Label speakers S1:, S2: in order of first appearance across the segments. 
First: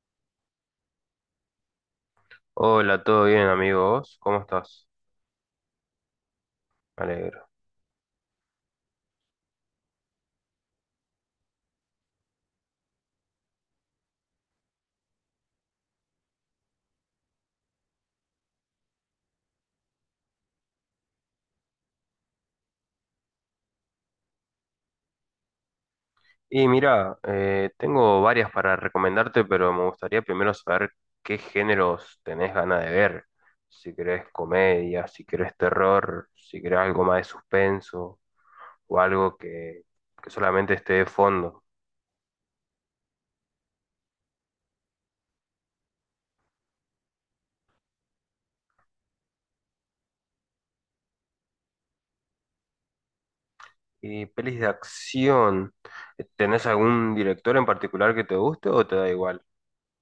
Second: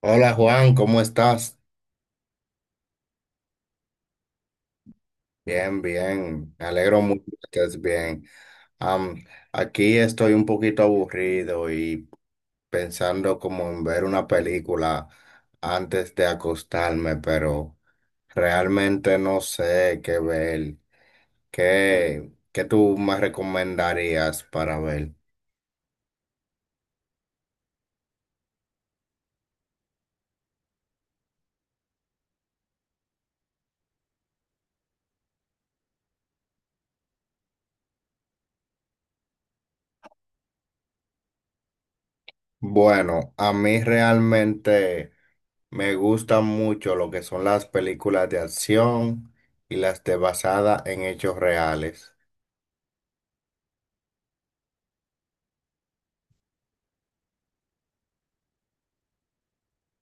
S1: Hola Juan, ¿cómo estás?
S2: Hola, ¿todo bien, amigos? ¿Cómo estás?
S1: Bien, bien. Me alegro
S2: Me
S1: mucho
S2: alegro.
S1: que estés bien. Am, aquí estoy un poquito aburrido y pensando como en ver una película antes de acostarme, pero realmente no sé qué ver. ¿Qué tú me recomendarías para ver?
S2: Y mira, tengo varias para recomendarte, pero me gustaría primero saber qué géneros tenés ganas de ver. Si querés comedia, si querés terror, si querés algo más de suspenso o algo que solamente esté de fondo.
S1: Bueno, a mí realmente me gustan mucho lo que son las películas de acción y las de basada en hechos reales.
S2: Y pelis de acción, ¿tenés algún director en particular que te guste o te da igual?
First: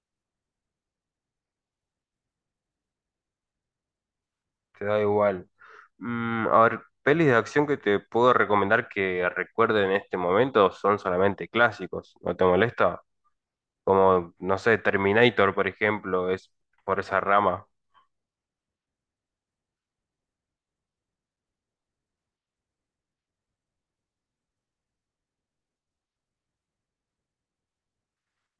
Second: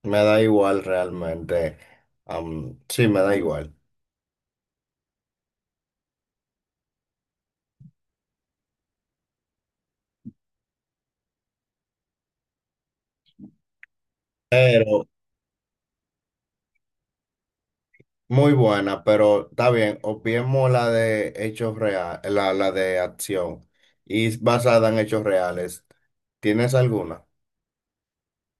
S1: Me da igual realmente. Sí, me da igual.
S2: Te da igual. Mm, a ver, pelis de acción que te puedo recomendar que recuerde en este momento son solamente clásicos, ¿no te molesta? Como, no sé,
S1: Pero
S2: Terminator, por ejemplo, es por esa rama.
S1: muy buena, pero está bien. Obviemos la de hechos reales, la de acción. Y es basada en hechos reales. ¿Tienes alguna?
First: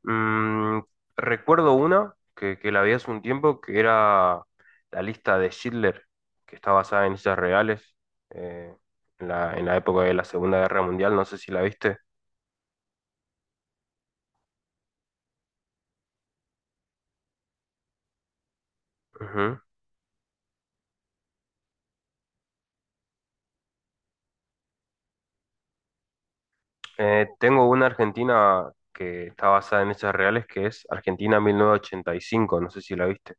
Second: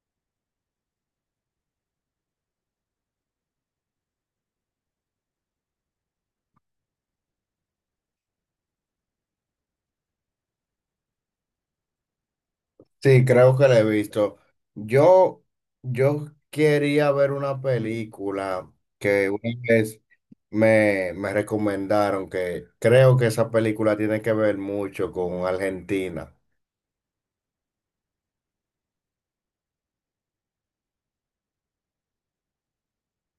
S2: Mm, recuerdo una que la vi hace un tiempo que era la lista de Schindler, que está basada en hechos reales, eh, en la época de la Segunda Guerra Mundial, no sé si la viste.
S1: Sí, creo que la he visto. Yo, yo quería ver una película que una
S2: Ujú.
S1: vez me recomendaron, que creo que esa película tiene que ver mucho con Argentina.
S2: Tengo una Argentina que está basada en hechos reales, que es Argentina 1985, no sé si la viste.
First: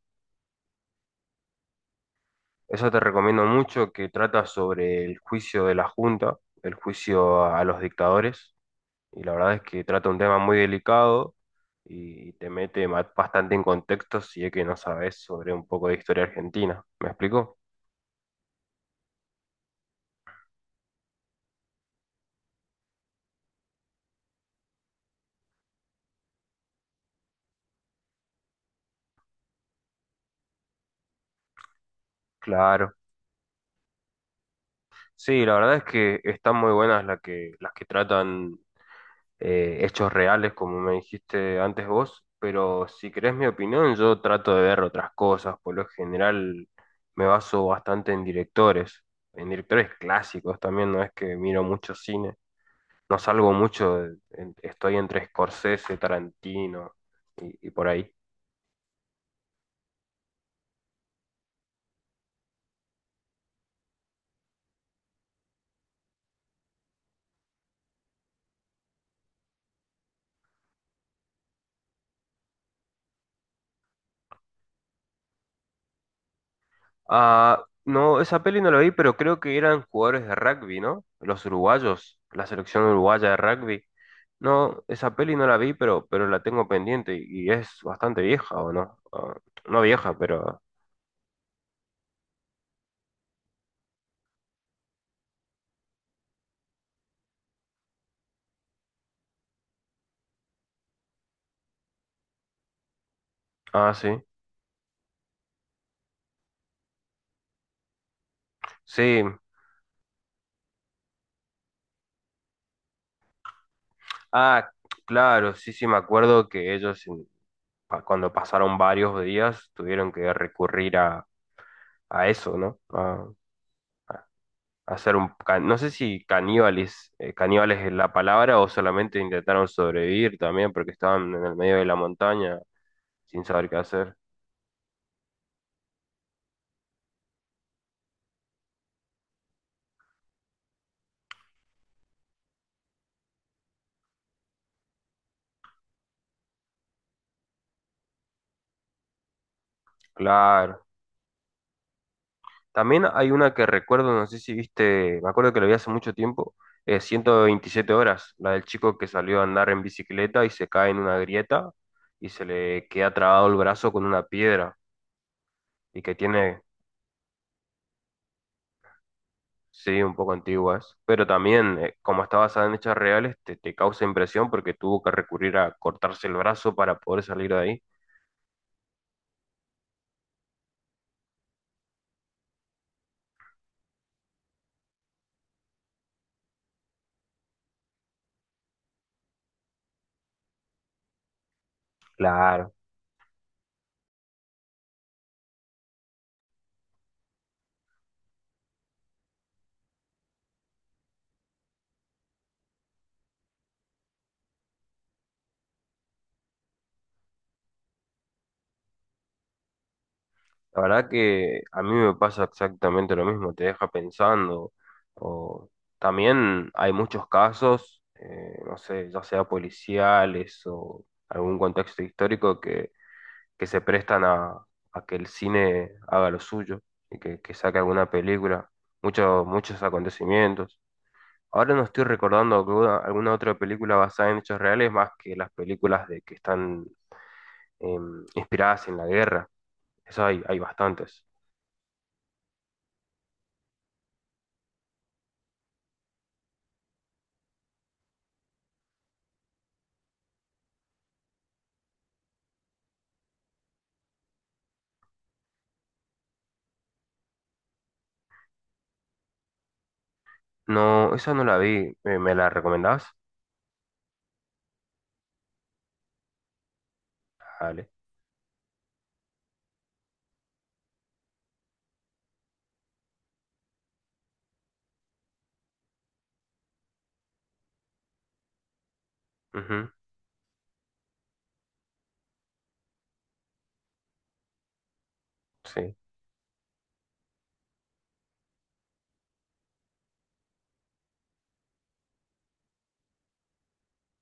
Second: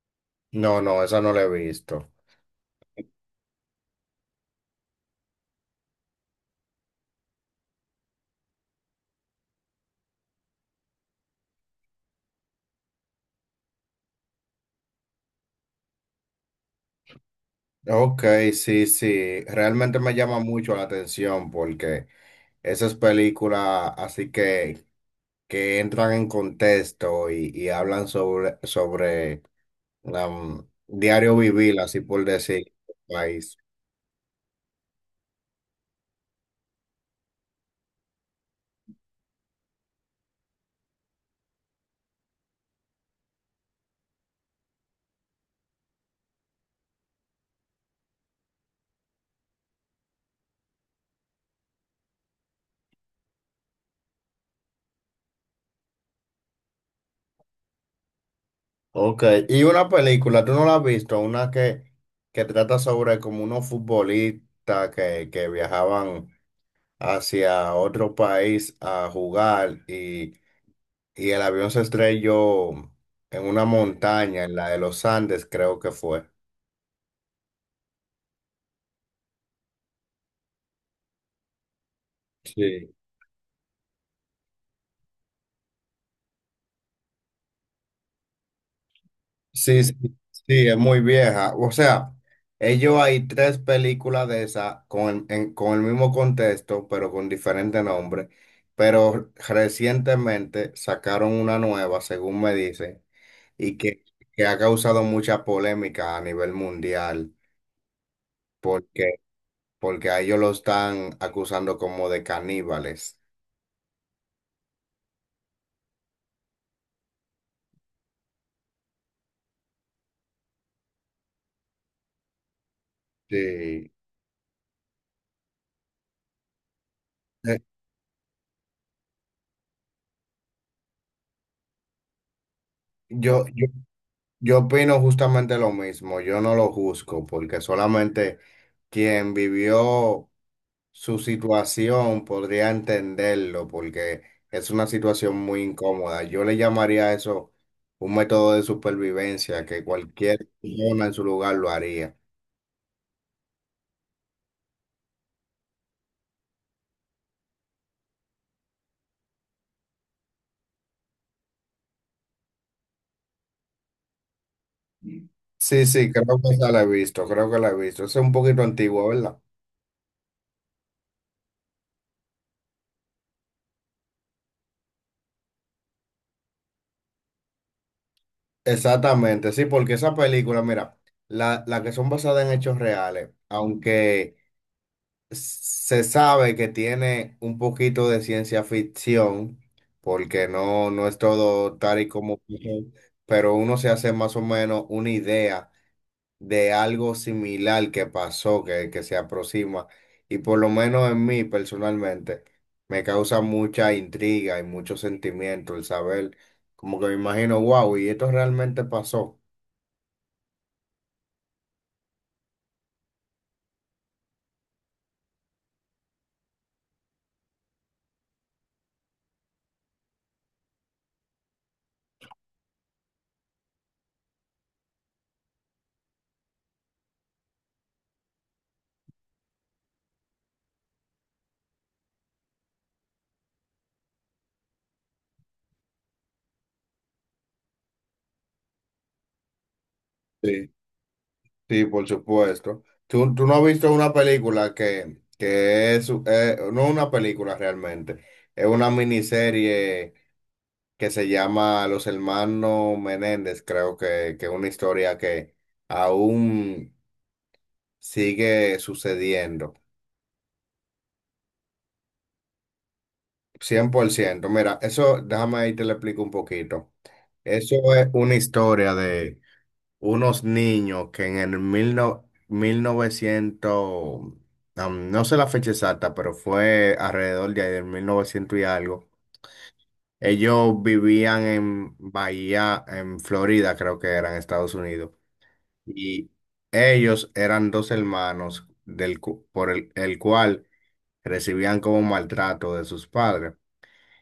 S1: No, no, esa no la he visto.
S2: Esa te recomiendo mucho, que trata sobre el juicio de la Junta, el juicio a los dictadores, y la verdad es que trata un tema muy delicado y te mete bastante en contexto si es que no sabes sobre un poco de historia argentina. ¿Me explico?
S1: Ok, sí, sí, realmente me llama mucho la atención porque esas películas así que entran en contexto y hablan sobre diario vivir, así por decir,
S2: Claro.
S1: país.
S2: Sí, la verdad es que están muy buenas las que tratan hechos reales, como me dijiste antes vos, pero si querés mi opinión, yo trato de ver otras cosas. Por lo general me baso bastante en directores clásicos también, no es que miro mucho cine. No salgo mucho, estoy entre Scorsese, Tarantino y por ahí.
S1: Ok, y una película, ¿tú no la has visto? Una que trata sobre como unos futbolistas que viajaban hacia otro país a jugar, y el avión se estrelló en una montaña, en la de los Andes, creo que fue.
S2: Ah, no, esa peli no la vi, pero creo que eran jugadores de rugby, ¿no? Los uruguayos, la selección
S1: Sí.
S2: uruguaya de rugby. No, esa peli no la vi, pero la tengo pendiente y es bastante vieja, ¿o no? Ah, no
S1: Sí, sí,
S2: vieja, pero...
S1: sí, es muy vieja. O sea, ellos hay tres películas de esa con, con el mismo contexto, pero con diferente nombre. Pero recientemente sacaron una nueva, según me dicen, y
S2: Ah,
S1: que,
S2: sí.
S1: que ha causado mucha polémica a nivel mundial, porque,
S2: Sí.
S1: porque a ellos lo están acusando como de caníbales.
S2: Ah, claro, sí, sí, me acuerdo que ellos cuando pasaron varios días tuvieron que recurrir a eso, ¿no? A,
S1: Sí.
S2: a hacer un... No sé si caníbales,
S1: Eh,
S2: caníbales es la palabra o solamente intentaron sobrevivir también porque estaban en el medio de la montaña sin
S1: Yo, yo
S2: saber qué hacer.
S1: Yo opino justamente lo mismo, yo no lo juzgo porque solamente quien vivió su situación podría entenderlo, porque es una situación muy incómoda. Yo le llamaría a eso un método de supervivencia que cualquier
S2: Claro.
S1: persona en su lugar lo haría.
S2: También hay una que recuerdo, no sé si viste, me acuerdo que la vi hace mucho tiempo, 127 horas, la del chico que salió a andar en bicicleta y se cae en una grieta y se le queda trabado el brazo con una piedra
S1: Sí,
S2: y
S1: sí,
S2: que
S1: creo que
S2: tiene,
S1: esa la he visto, creo que la he visto. Es un poquito antigua, ¿verdad?
S2: sí, un poco antiguas, pero también, como está basada en hechos reales, te causa impresión porque tuvo que recurrir a cortarse el brazo para poder salir de ahí.
S1: Exactamente, sí, porque esa película, mira, la que son basadas en hechos reales, aunque se sabe que tiene un poquito de ciencia ficción, porque no, no es todo tal y como,
S2: Claro.
S1: pero uno se hace más o menos una idea de algo similar que pasó, que se aproxima. Y por lo menos en mí personalmente, me causa mucha intriga y mucho sentimiento el saber, como que me imagino, wow, y esto realmente pasó.
S2: La verdad que a mí me pasa exactamente lo mismo, te deja pensando. O también hay muchos casos, no sé, ya sea policiales o algún contexto histórico que se prestan a que el cine haga lo suyo y que saque alguna película, muchos acontecimientos. Ahora no estoy recordando alguna otra película basada en hechos reales más que las películas de que están inspiradas en la guerra. Eso hay bastantes.
S1: Sí, por supuesto. ¿Tú no has visto una película que es, no una película realmente, es una miniserie que se llama Los Hermanos Menéndez? Creo que es una historia que aún sigue sucediendo,
S2: No, esa no la vi. ¿Me la recomendabas?
S1: 100%. Mira, eso, déjame ahí te lo explico un poquito.
S2: Vale.
S1: Eso es una historia de unos niños que en el mil no- 1900, no sé la fecha exacta, pero fue alrededor de ahí del 1900 y algo.
S2: Ujú.
S1: Ellos vivían en Bahía, en Florida, creo que era en Estados Unidos.
S2: Sí.
S1: Y ellos eran dos hermanos por el cual recibían como maltrato de sus padres.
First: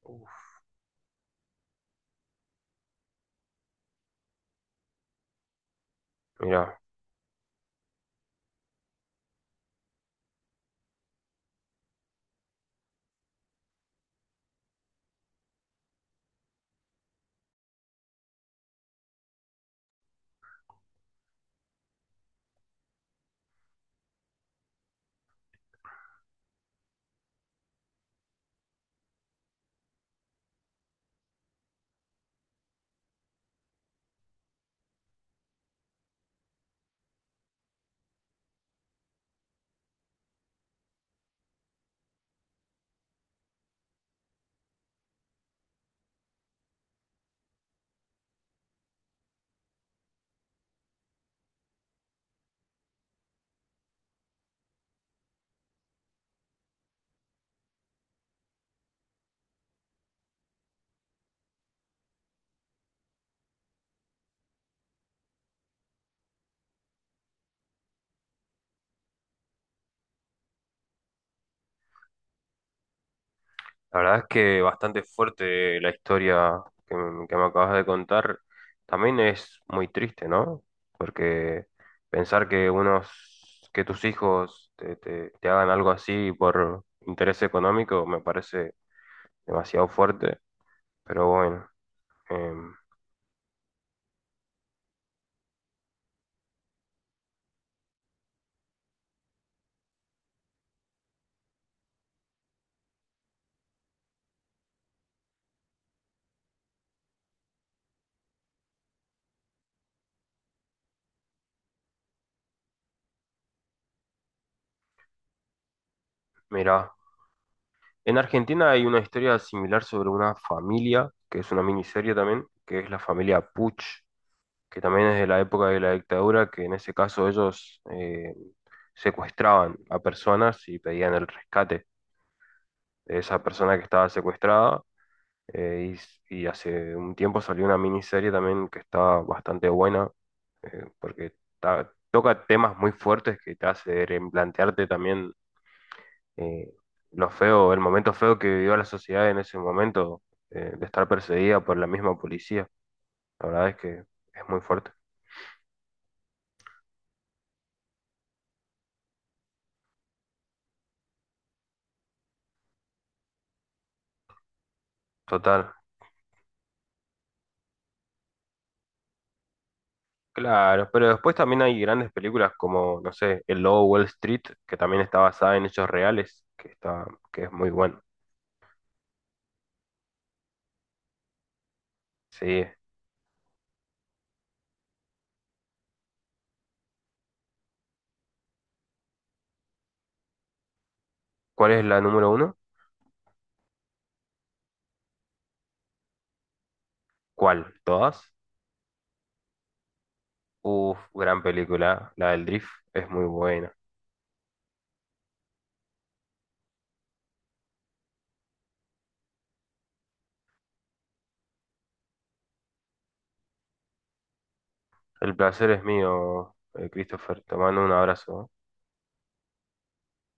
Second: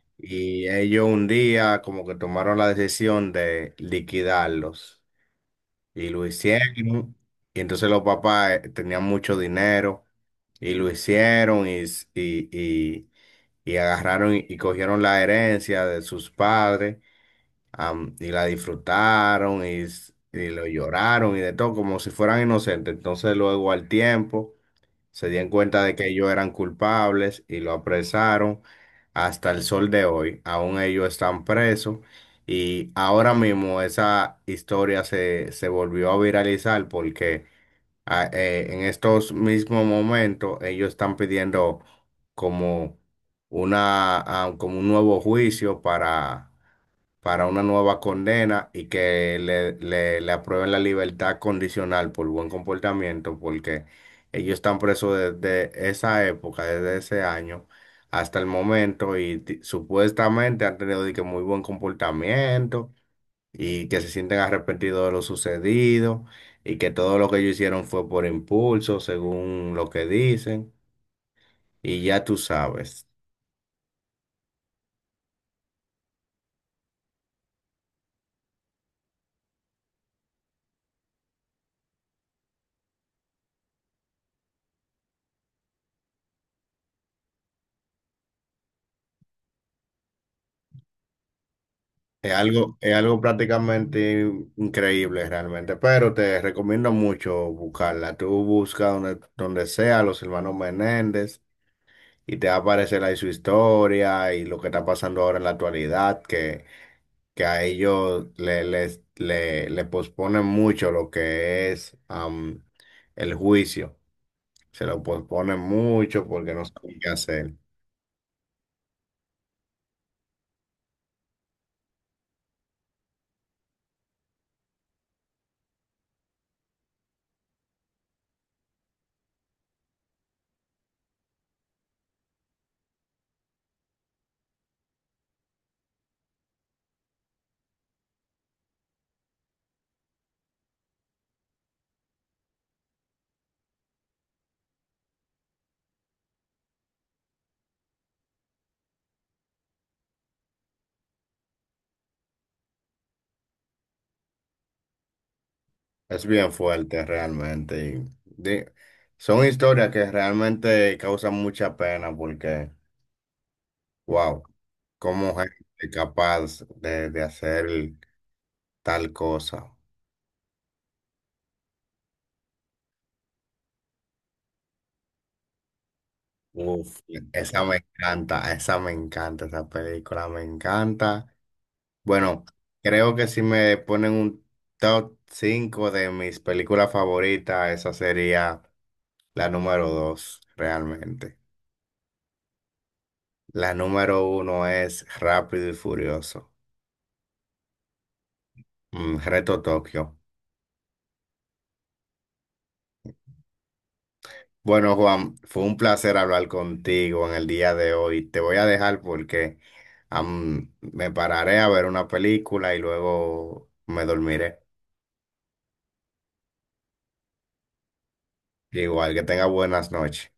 S2: Uf,
S1: Y ellos un día como que tomaron la decisión de liquidarlos. Y lo
S2: mira,
S1: hicieron. Y entonces los papás tenían mucho dinero, y lo hicieron y agarraron y cogieron la herencia de sus padres, y la disfrutaron y lo lloraron y de todo como si fueran inocentes. Entonces luego al tiempo se dieron cuenta de que ellos eran culpables y lo apresaron hasta el sol de hoy. Aún ellos están presos, y ahora mismo esa historia se volvió a viralizar porque en estos mismos momentos ellos están pidiendo como una, como un nuevo juicio, para una nueva condena, y que le aprueben la libertad condicional por buen comportamiento, porque ellos están presos desde esa época, desde ese año hasta el momento, y supuestamente han tenido de que muy buen comportamiento, y que se sienten arrepentidos de lo sucedido, y que todo lo que ellos hicieron fue por impulso, según lo que dicen, y ya tú sabes.
S2: la verdad es que bastante fuerte la historia que me acabas de contar. También es muy triste, ¿no? Porque pensar que unos, que tus hijos te hagan algo así por interés económico me parece demasiado fuerte. Pero bueno, em,
S1: Es algo prácticamente increíble realmente, pero te recomiendo mucho buscarla. Tú busca donde sea los hermanos Menéndez y te va a aparecer ahí su historia y lo que está pasando ahora en la actualidad, que a ellos le posponen mucho lo que es el juicio. Se lo posponen mucho porque no
S2: mira.
S1: saben qué hacer.
S2: En Argentina hay una historia similar sobre una familia, que es una miniserie también, que es la familia Puch, que también es de la época de la dictadura, que en ese caso ellos secuestraban a personas y pedían el rescate de esa persona que estaba secuestrada. eh, y hace un tiempo salió una miniserie también que está bastante buena, porque toca temas muy fuertes que te hace replantearte también eh, lo feo, el momento feo que vivió la sociedad en ese momento, de estar perseguida por la misma policía. La verdad es que es muy fuerte.
S1: Es bien fuerte realmente. Son historias que realmente causan mucha pena, porque, wow, cómo
S2: Total.
S1: gente capaz de hacer tal cosa.
S2: Claro, pero después también hay grandes películas como, no sé, El Lobo de Wall Street, que también está basada en hechos reales, que
S1: Uf,
S2: está, que es
S1: esa
S2: muy
S1: me
S2: bueno.
S1: encanta, esa me encanta, esa película me encanta. Bueno,
S2: Sí.
S1: creo que si me ponen un top 5 de mis películas favoritas, esa sería la número 2 realmente.
S2: ¿Cuál es la número uno?
S1: La número uno es Rápido y Furioso.
S2: ¿Cuál? ¿Todas?
S1: Mm, Reto Tokio.
S2: Uf, gran película. La del Drift es muy buena.
S1: Bueno, Juan, fue un placer hablar contigo en el día de hoy. Te voy a dejar porque me pararé a ver una película y luego me dormiré.
S2: El placer es mío, Christopher. Te mando un abrazo.
S1: Igual que tenga buenas noches.